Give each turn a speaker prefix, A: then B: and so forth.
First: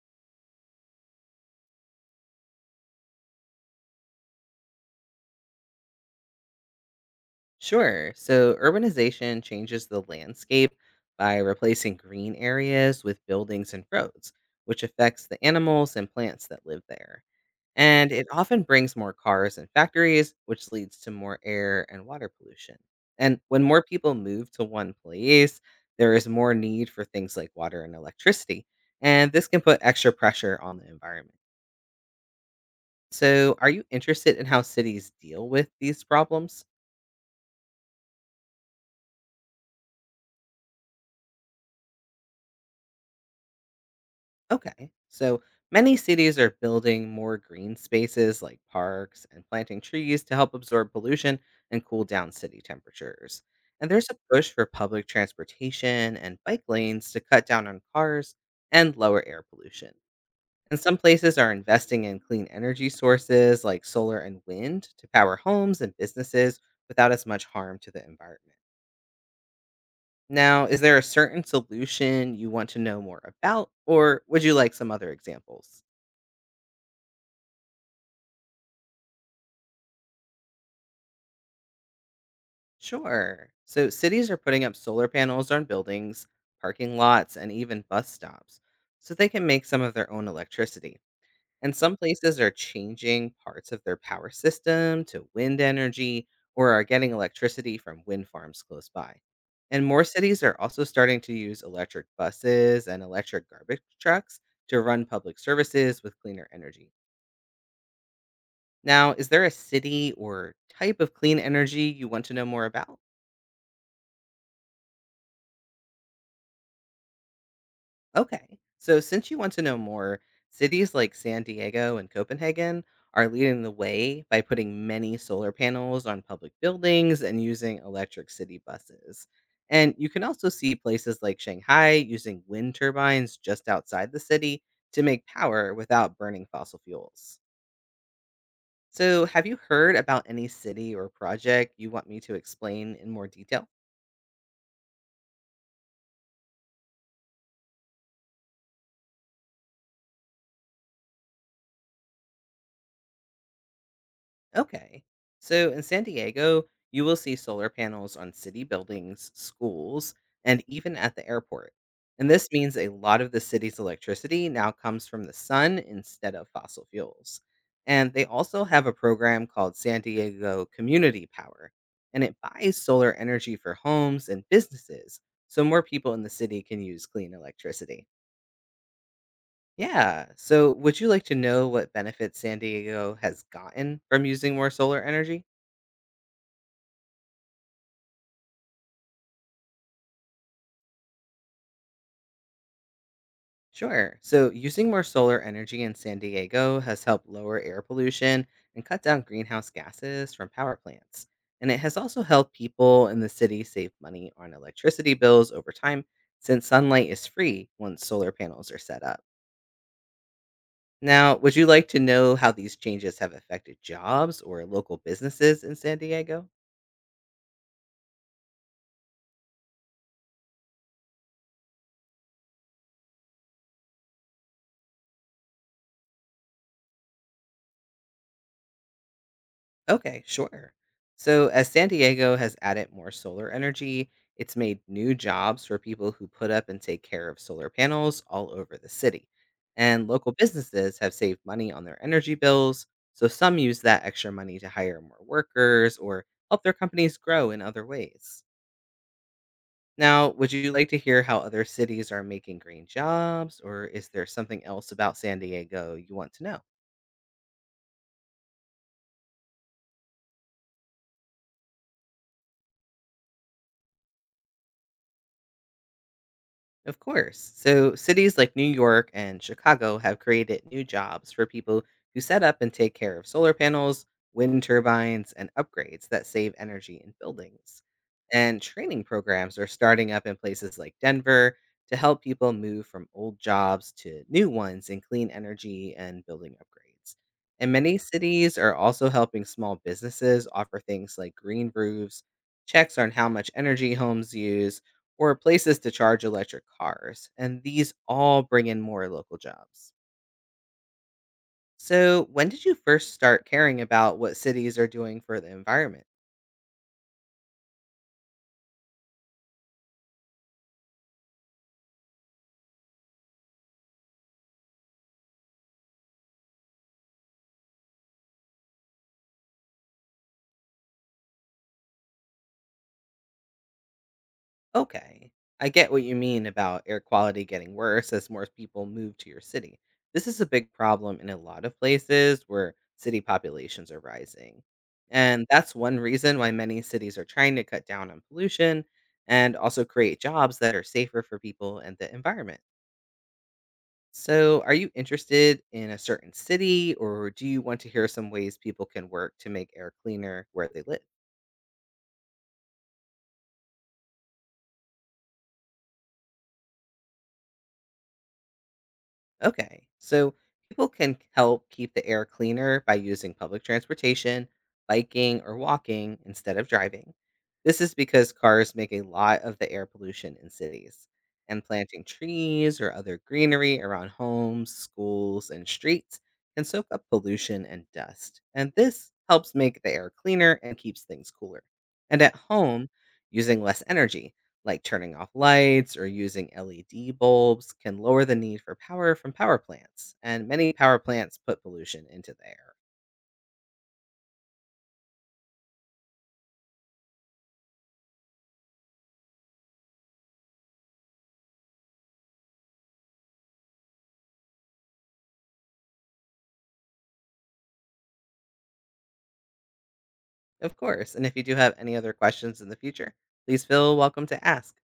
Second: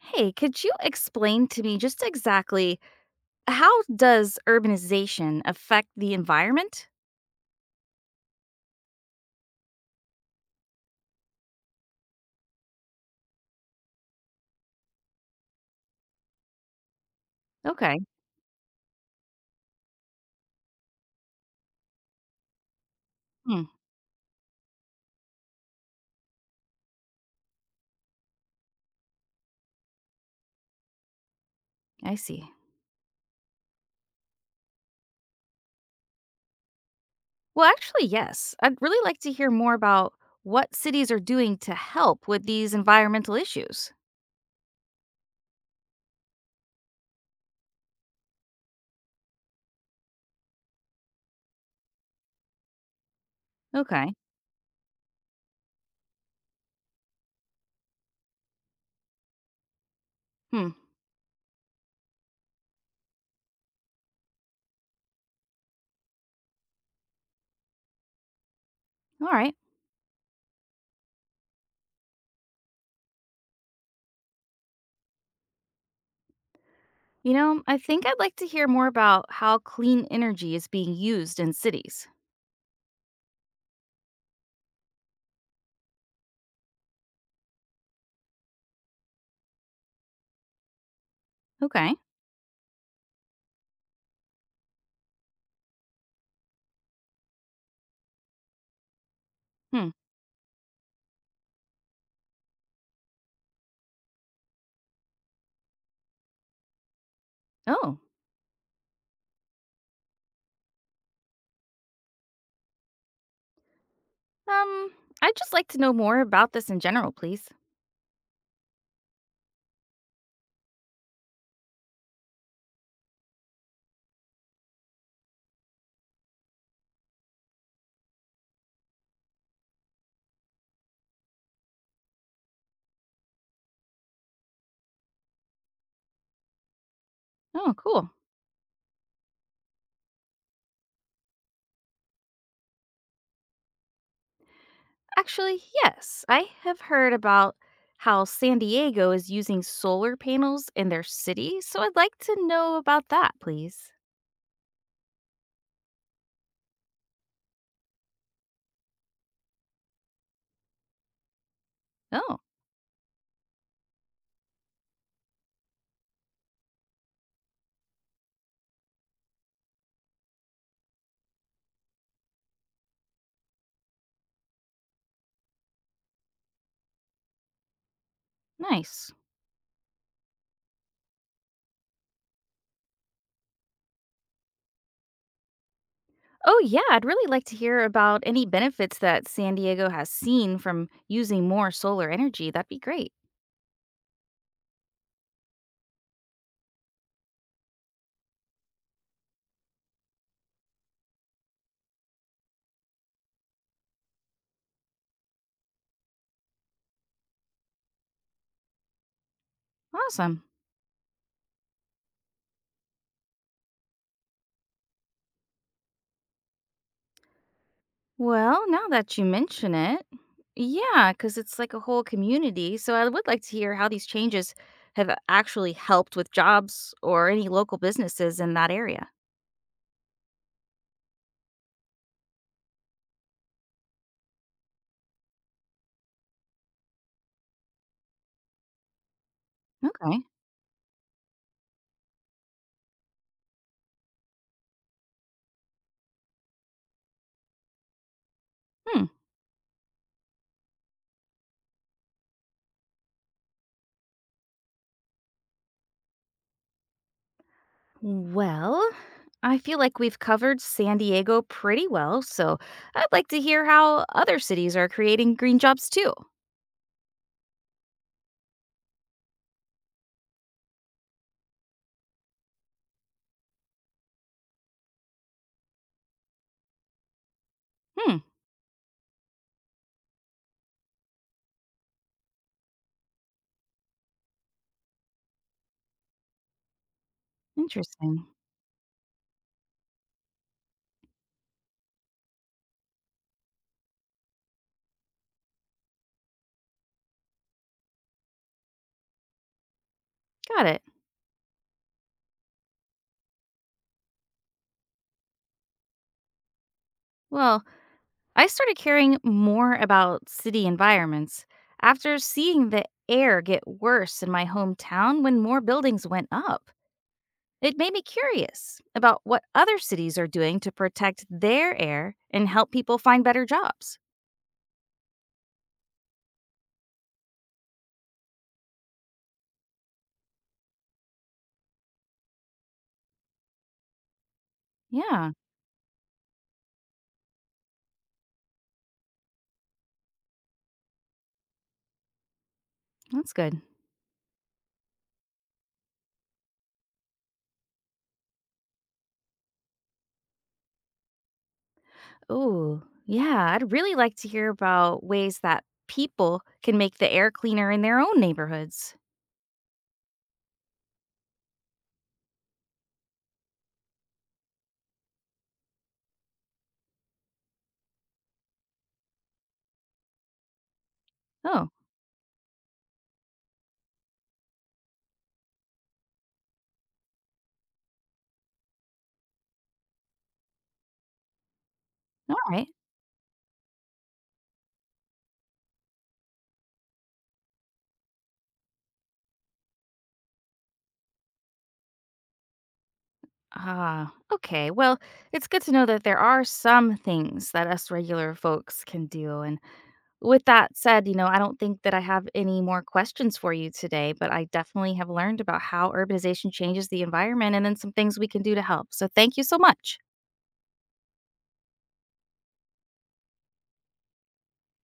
A: Hey, could you explain to me just exactly how does urbanization affect the environment?
B: Sure. So urbanization changes the landscape by replacing green areas with buildings and roads, which affects the animals and plants that live there.
A: Okay.
B: And it often brings more cars and factories, which leads to more air and water pollution. And when
A: Hmm,
B: more people move to one place, there is more need for things like water and electricity. And this can put extra pressure on the environment.
A: I see.
B: So, are you interested in how cities deal with these problems?
A: Well, actually, yes. I'd really like to hear more about what cities are doing to help with these environmental issues.
B: Okay. So many cities are building more green spaces like parks and planting trees to help absorb pollution and cool down city temperatures. And there's
A: Okay.
B: a push for public transportation and bike lanes to cut down on cars and lower air pollution.
A: Hmm.
B: And some places are investing in clean energy sources like solar and wind to power homes and businesses without as much harm to the environment.
A: All right.
B: Now, is there a certain solution you want to know more about, or would you like some other examples?
A: I think I'd like to hear more about how clean energy is being used in cities.
B: Sure. So cities are putting up solar panels on buildings, parking lots, and even bus stops so they can make some of their own electricity. And
A: Okay.
B: some places are changing parts of their power system to wind energy or are getting electricity from wind farms close by. And
A: Hmm.
B: more cities are also starting to use electric buses and electric garbage trucks to run public services with cleaner energy.
A: Oh.
B: Now, is there a city or type of clean energy you want to know more about?
A: Um, I'd just like to know more about this in general, please.
B: Okay. So, since you want to know more, cities like San Diego and Copenhagen are leading the way by putting many solar panels on public buildings and using electric city buses. And you can also see places like Shanghai using wind turbines just outside the city to make power without burning fossil fuels.
A: Oh, cool.
B: So, have you heard about any city or project you want me to explain in more detail?
A: Actually, yes. I have heard about how San Diego is using solar panels in their city, so I'd like to know about that, please.
B: Okay. So in San Diego, you will see solar panels on city buildings, schools, and even at the airport. And
A: Oh,
B: this means a lot of the city's electricity now comes from the sun instead of fossil fuels. And they also have a program called San Diego Community Power, and it buys solar energy for homes and businesses so more people in the city can use clean electricity.
A: nice.
B: Yeah. So, would you like to know what benefits San Diego has gotten from using more solar energy?
A: Oh, yeah, I'd really like to hear about any benefits that San Diego has seen from using more solar energy. That'd be great.
B: Sure. So, using more solar energy in San Diego has helped lower air pollution and cut down greenhouse gases from power plants. And it has also helped people in the city save money on electricity bills over time since sunlight is free once solar panels are set up.
A: Awesome.
B: Now, would you like to know how these changes have affected jobs or local businesses in San Diego?
A: Well, now that you mention it, yeah, because it's like a whole community, so I would like to hear how these changes have actually helped with jobs or any local businesses in that area.
B: Okay, sure. So, as San Diego has added more solar energy, it's made new jobs for people who put up and take care of solar panels all over the city. And
A: Okay.
B: local businesses have saved money on their energy bills, so some use that extra money to hire more workers or help their companies grow in other ways.
A: Hmm.
B: Now, would you like to hear how other cities are making green jobs, or is there something else about San Diego you want to know?
A: Well, I feel like we've covered San Diego pretty well, so I'd like to hear how other cities are creating green jobs too.
B: Of course. So, cities like New York and Chicago have created new jobs for people who set up and take care of solar panels, wind turbines, and upgrades that save energy in buildings.
A: Hmm.
B: And training programs are starting up in places like Denver to help people move from old jobs to new ones in clean energy and building upgrades. And many
A: Interesting.
B: cities are also helping small businesses offer things like green roofs, checks on how much energy homes use, or places to charge electric cars, and these all bring in more local jobs.
A: Got it.
B: So, when did you first start caring about what cities are doing for the environment?
A: Well, I started caring more about city environments after seeing the air get worse in my hometown when more buildings went up. It made me curious about what other cities are doing to protect their air and help people find better jobs.
B: Okay, I get what you mean about air quality getting worse as more people move to your city. This is a big problem in a lot of places where city populations are rising.
A: Yeah,
B: And that's one reason why many cities are trying to cut down on pollution and also create jobs that are safer for people and the environment.
A: that's good.
B: So, are you interested in a certain city or do you want to hear some ways people can work to make air cleaner where they live?
A: Oh yeah. I'd really like to hear about ways that people can make the air cleaner in their own neighborhoods.
B: Okay. So people can help keep the air cleaner by using public transportation, biking, or walking instead of driving. This is because cars make a lot of the air pollution in cities. And
A: Oh,
B: planting trees or other greenery around homes, schools, and streets can soak up pollution and dust. And this helps make the air cleaner and keeps things cooler. And at
A: all right.
B: home, using less energy like turning off lights or using LED bulbs can lower the need for power from power plants, and many power plants put pollution into the air.
A: Ah, okay. Well, it's good to know that there are some things that us regular folks can do. And with that said, I don't think that I have any more questions for you today, but I definitely have learned about how urbanization changes the environment and then some things we can do to help. So thank you so much.
B: Of course, and if you do have any other questions in the future, please feel welcome to ask.